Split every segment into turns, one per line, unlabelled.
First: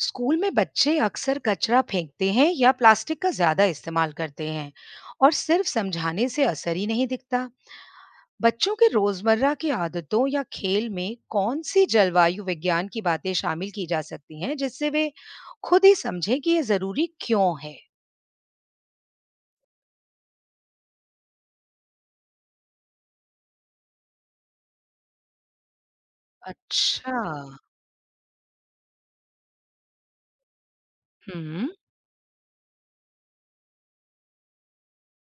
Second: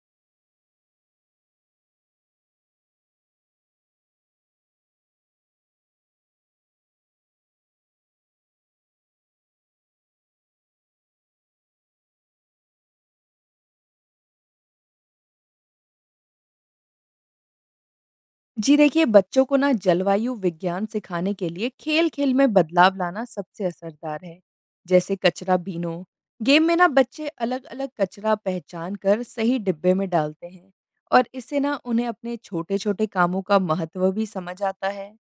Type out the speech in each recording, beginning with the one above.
School में बच्चे अक्सर कचरा फेंकते हैं या प्लास्टिक का ज्यादा इस्तेमाल करते हैं। और सिर्फ समझाने से असर ही नहीं दिखता। बच्चों के रोजमर्रा की आदतों या खेल में कौन सी जलवायु विज्ञान की बातें शामिल की जा सकती हैं जिससे वे खुद ही समझें कि ये जरूरी क्यों है।
जी देखिए, बच्चों को ना जलवायु विज्ञान सिखाने के लिए खेल-खेल में बदलाव लाना सबसे असरदार है। जैसे कचरा बीनो, गेम में ना
अच्छा।
बच्चे अलग-अलग कचरा पहचान कर सही डिब्बे में डालते हैं और इससे
हम्म।
ना उन्हें अपने छोटे-छोटे कामों का महत्व भी समझ आता है।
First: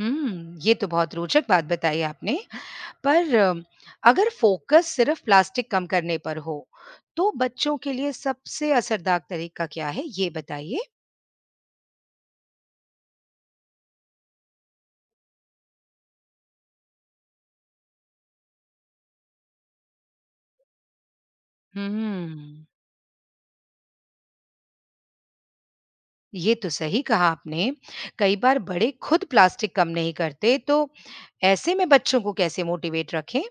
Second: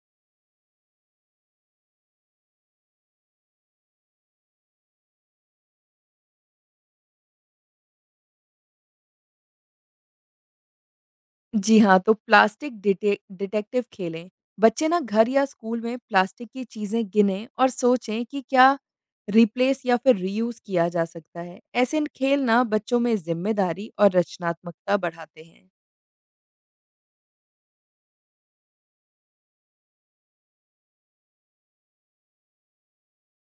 हम्म, ये तो बहुत रोचक बात बताई आपने। पर अगर फोकस सिर्फ प्लास्टिक कम करने पर हो, तो बच्चों के लिए सबसे असरदार तरीका क्या है ये बताइए?
जी हाँ, तो प्लास्टिक डिटेक्टिव खेलें। बच्चे ना घर या स्कूल में प्लास्टिक की चीज़ें गिनें और सोचें कि क्या रिप्लेस या फिर रीयूज़ किया जा सकता है। ऐसे न खेल ना
हम्म,
बच्चों में ज़िम्मेदारी और रचनात्मकता बढ़ाते हैं।
ये तो सही कहा आपने। कई बार बड़े खुद प्लास्टिक कम नहीं करते, तो ऐसे में बच्चों को कैसे मोटिवेट रखें?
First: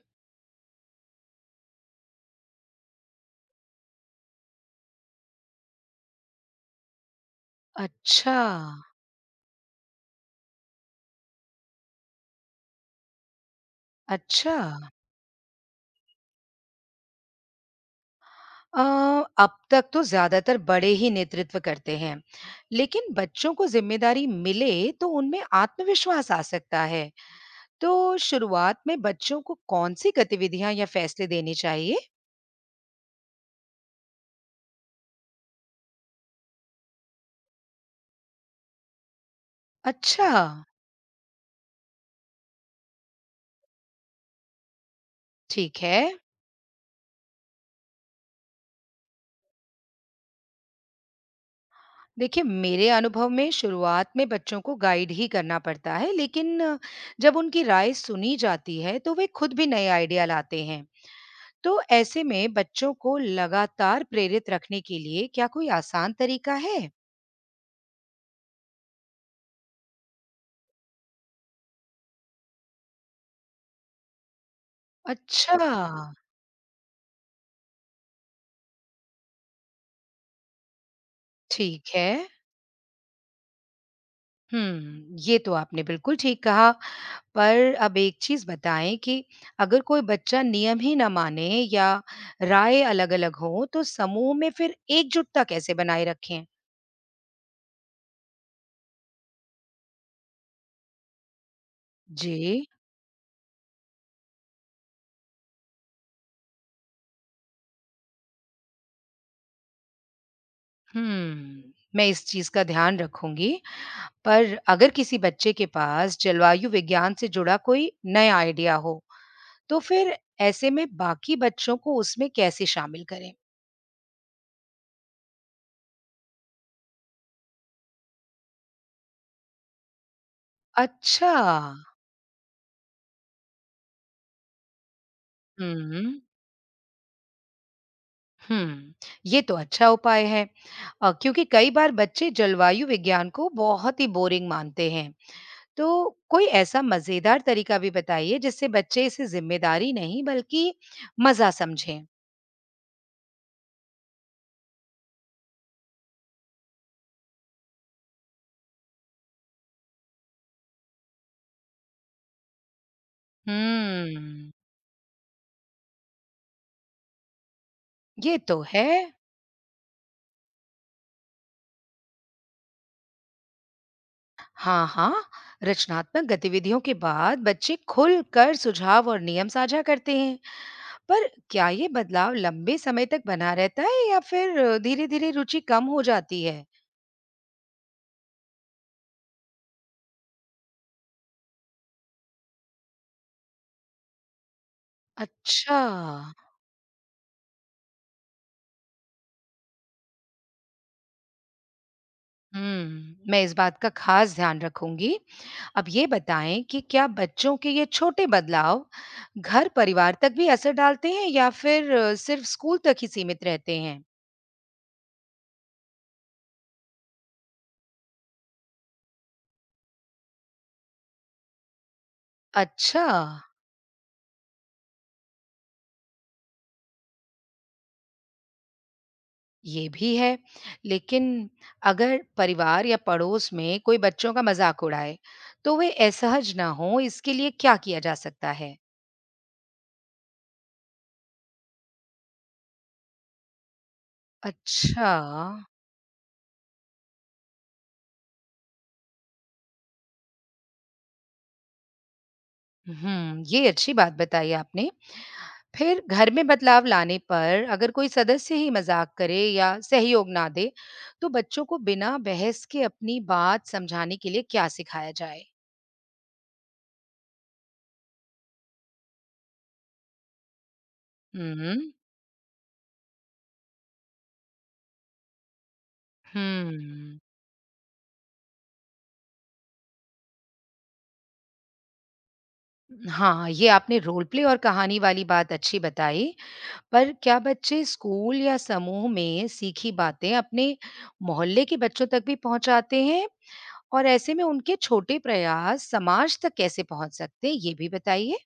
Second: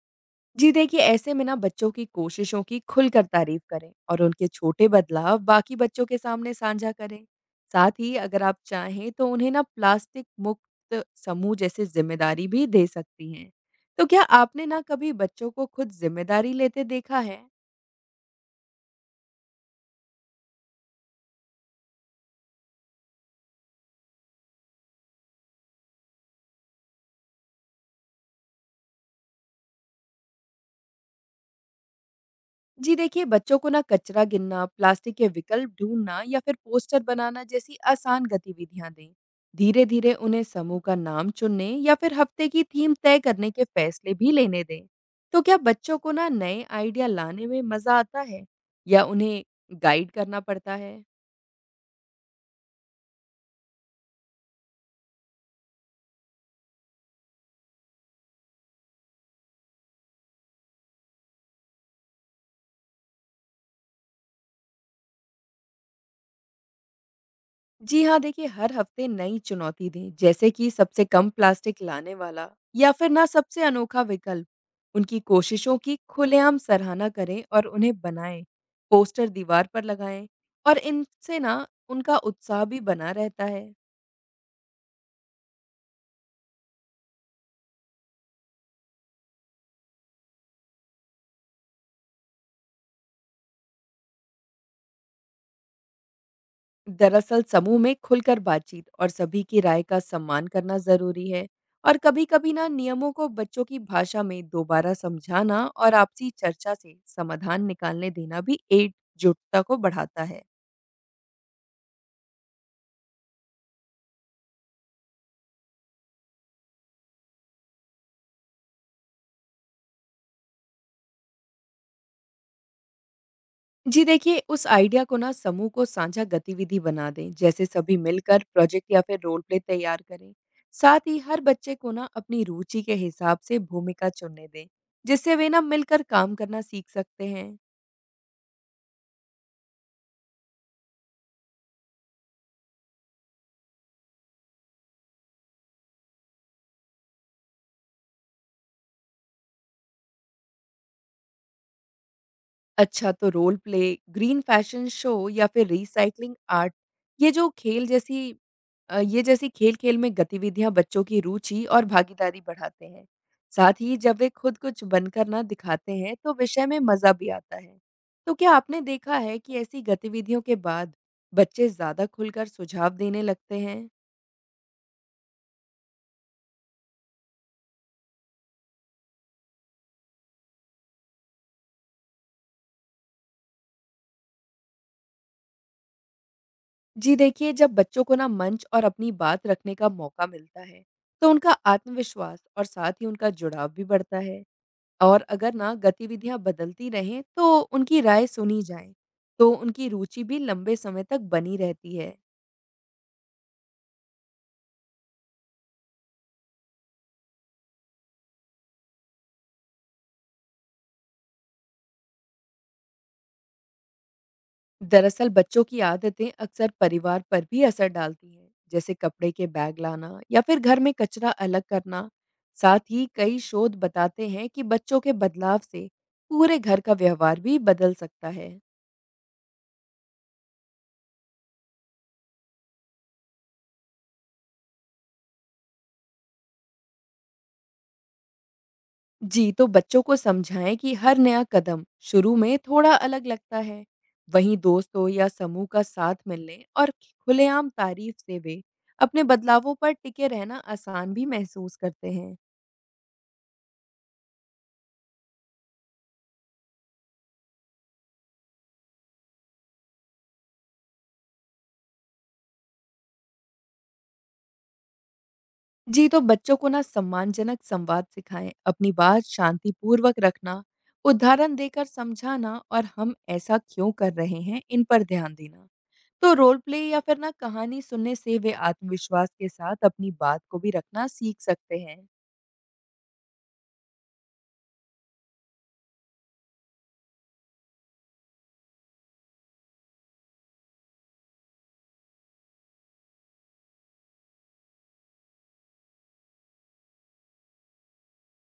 जी देखिए, ऐसे में ना बच्चों की कोशिशों की खुलकर तारीफ करें और उनके छोटे बदलाव बाकी बच्चों के सामने साझा करें। साथ ही
अच्छा।
अगर आप चाहें तो उन्हें ना प्लास्टिक मुक्त समूह जैसी जिम्मेदारी भी दे सकती हैं। तो क्या
अच्छा।
आपने ना कभी बच्चों को खुद जिम्मेदारी लेते देखा है?
अ, अब तक तो ज्यादातर बड़े ही नेतृत्व करते हैं। लेकिन बच्चों को जिम्मेदारी मिले तो उनमें आत्मविश्वास आ सकता है। तो शुरुआत में बच्चों को कौन सी गतिविधियां या फैसले देने चाहिए?
जी देखिए, बच्चों को ना कचरा गिनना, प्लास्टिक के विकल्प ढूंढना या फिर पोस्टर बनाना जैसी आसान गतिविधियां दें। धीरे-धीरे
अच्छा।
उन्हें समूह का नाम चुनने या फिर हफ्ते की थीम तय करने के फैसले भी लेने दें। तो क्या
ठीक है।
बच्चों को ना नए आइडिया लाने में मजा आता है या उन्हें गाइड करना पड़ता है?
देखिए मेरे अनुभव में शुरुआत में बच्चों को गाइड ही करना पड़ता है, लेकिन जब उनकी राय सुनी जाती है तो वे खुद भी नए आइडिया लाते हैं। तो ऐसे में बच्चों को लगातार प्रेरित रखने के लिए क्या कोई आसान तरीका है?
जी हाँ, देखिए हर हफ्ते नई चुनौती दें, जैसे कि सबसे कम प्लास्टिक लाने वाला या फिर ना सबसे अनोखा विकल्प। उनकी
अच्छा।
कोशिशों की खुलेआम सराहना करें और उन्हें बनाएं, पोस्टर दीवार पर लगाएं और इनसे ना
ठीक है।
उनका उत्साह भी बना रहता है।
ये तो आपने बिल्कुल ठीक कहा। पर अब एक चीज़ बताएँ कि अगर कोई बच्चा नियम ही ना माने या राय अलग-अलग हो, तो समूह में फिर एकजुटता कैसे बनाए रखें?
दरअसल समूह में खुलकर बातचीत और सभी की राय का सम्मान करना ज़रूरी है और कभी-कभी
जी।
ना नियमों को बच्चों की भाषा में दोबारा समझाना और आपसी चर्चा से समाधान निकालने देना भी एकजुटता को बढ़ाता है।
हम्म, मैं इस चीज़ का ध्यान रखूँगी। पर अगर किसी बच्चे के पास जलवायु विज्ञान से जुड़ा कोई नया आइडिया हो, तो फिर ऐसे में बाकी बच्चों को उसमें कैसे शामिल करें?
जी देखिए, उस आइडिया को ना समूह को साझा गतिविधि बना दें, जैसे सभी मिलकर प्रोजेक्ट या फिर रोल प्ले तैयार करें। साथ ही
अच्छा।
हर बच्चे को ना अपनी रुचि के हिसाब से भूमिका चुनने दें, जिससे वे ना मिलकर
हुँ।
काम करना सीख सकते हैं।
हुँ, ये तो अच्छा उपाय है। क्योंकि कई बार बच्चे जलवायु विज्ञान को बहुत ही बोरिंग मानते हैं। तो कोई ऐसा मज़ेदार तरीका भी बताइए जिससे बच्चे इसे ज़िम्मेदारी नहीं बल्कि मज़ा समझें।
अच्छा, तो role play, green fashion show या फिर रीसाइक्लिंग आर्ट, ये जो खेल जैसी अ, ये जैसी खेल-खेल में गतिविधियाँ बच्चों की रुचि और भागीदारी बढ़ाते हैं। साथ ही जब वे
हुँ,
खुद कुछ बनकर ना दिखाते हैं, तो विषय में मज़ा भी आता है। तो
ये
क्या
तो
आपने
है।
देखा है कि ऐसी गतिविधियों के बाद बच्चे ज़्यादा खुलकर सुझाव देने लगते हैं?
हाँ, हाँ, रचनात्मक गतिविधियों के बाद बच्चे खुलकर सुझाव और नियम साझा करते हैं। पर क्या ये बदलाव लंबे समय तक बना रहता है या फिर धीरे-धीरे रुचि कम हो जाती है?
जी देखिए, जब बच्चों को ना मंच और अपनी बात रखने का मौका मिलता है, तो उनका आत्मविश्वास और साथ ही उनका जुड़ाव भी बढ़ता है। और अगर ना
अच्छा।
गतिविधियां बदलती रहें तो उनकी राय सुनी जाए, तो उनकी रुचि भी लंबे समय तक बनी रहती है।
हुँ, मैं इस बात का ख़ास ध्यान रखूँगी। अब ये बताएँ कि क्या बच्चों के ये छोटे बदलाव घर-परिवार तक भी असर डालते हैं या फिर सिर्फ़ स्कूल तक ही सीमित रहते हैं?
दरअसल बच्चों की आदतें अक्सर परिवार पर भी असर डालती हैं, जैसे कपड़े के बैग लाना या फिर घर में कचरा अलग करना। साथ
अच्छा,
ही कई शोध बताते हैं कि बच्चों के बदलाव से पूरे घर का व्यवहार भी बदल सकता है।
ये भी है। लेकिन अगर परिवार या पड़ोस में कोई बच्चों का मज़ाक उड़ाए, तो वे असहज ना हों इसके लिए क्या किया जा सकता है?
जी, तो बच्चों को समझाएं कि हर नया कदम शुरू में थोड़ा अलग लगता है। वहीं दोस्तों
अच्छा।
या समूह का साथ मिलने और खुलेआम तारीफ से वे अपने बदलावों पर टिके रहना आसान भी महसूस करते हैं।
हुँ, ये अच्छी बात बताई आपने। फिर घर में बदलाव लाने पर अगर कोई सदस्य ही मजाक करे या सहयोग ना दे, तो बच्चों को बिना बहस के अपनी बात समझाने के लिए क्या सिखाया जाए?
जी, तो बच्चों को ना सम्मानजनक संवाद सिखाएं, अपनी बात शांतिपूर्वक रखना, उदाहरण देकर
हुँ।
समझाना और हम ऐसा क्यों कर रहे हैं, इन पर ध्यान देना। तो रोल प्ले या फिर
हुँ।
ना कहानी सुनने से वे आत्मविश्वास के साथ अपनी बात को भी रखना सीख सकते हैं।
हाँ, ये आपने रोल प्ले और कहानी वाली बात अच्छी बताई, पर क्या बच्चे स्कूल या समूह में सीखी बातें अपने मोहल्ले के बच्चों तक भी पहुँचाते हैं? और ऐसे में उनके छोटे प्रयास समाज तक कैसे पहुँच सकते हैं, ये भी बताइए?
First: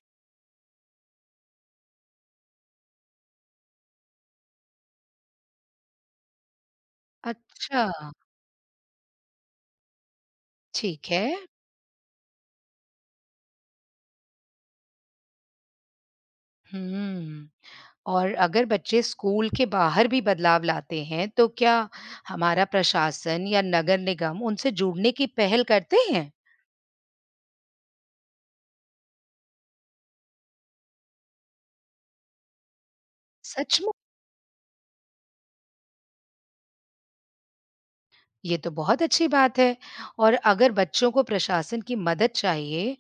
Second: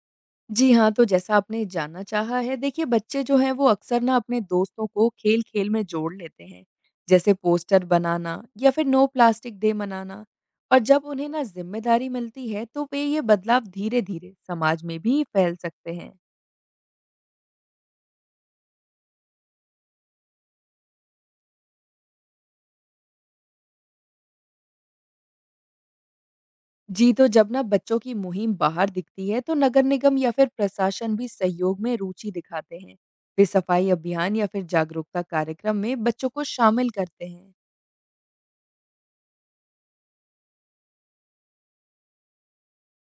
जी हाँ, तो जैसा आपने जानना चाहा है, देखिए बच्चे जो हैं वो अक्सर ना अपने दोस्तों को खेल-खेल में जोड़ लेते हैं, जैसे
अच्छा।
पोस्टर बनाना या फिर नो प्लास्टिक डे मनाना। और जब
ठीक
उन्हें
है।
ना जिम्मेदारी मिलती है, तो वे ये बदलाव धीरे-धीरे समाज में भी फैल सकते हैं।
हुँ। और अगर बच्चे स्कूल के बाहर भी बदलाव लाते हैं, तो क्या हमारा प्रशासन या नगर निगम उनसे जुड़ने की पहल करते हैं?
जी, तो जब ना बच्चों की मुहिम बाहर दिखती है, तो नगर निगम या फिर प्रशासन भी सहयोग में रुचि दिखाते हैं। वे
सच
सफाई
में?
अभियान या फिर जागरूकता कार्यक्रम में बच्चों को शामिल करते हैं।
ये तो बहुत अच्छी बात है। और अगर बच्चों को प्रशासन की मदद चाहिए,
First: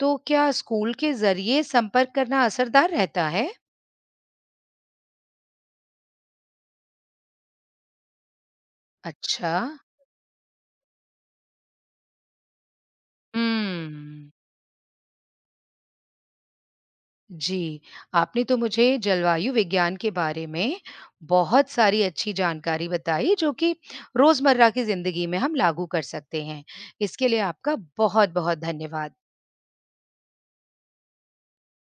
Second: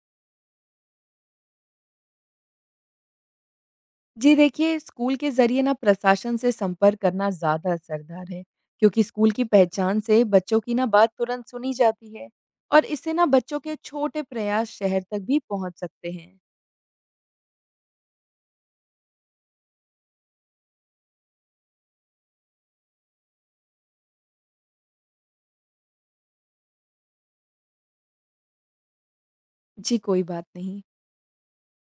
तो क्या स्कूल के ज़रिए संपर्क करना असरदार रहता है?
जी देखिए, स्कूल के ज़रिए ना प्रशासन से संपर्क करना ज़्यादा असरदार है, क्योंकि स्कूल की
अच्छा।
पहचान से बच्चों की ना बात तुरंत सुनी जाती है और इससे ना
हुँ।
बच्चों के छोटे प्रयास शहर तक भी पहुंच सकते हैं।
जी, आपने तो मुझे जलवायु विज्ञान के बारे में बहुत सारी अच्छी जानकारी बताई जो कि रोज़मर्रा की ज़िंदगी में हम लागू कर सकते हैं। इसके लिए आपका बहुत-बहुत धन्यवाद।
जी, कोई बात नहीं।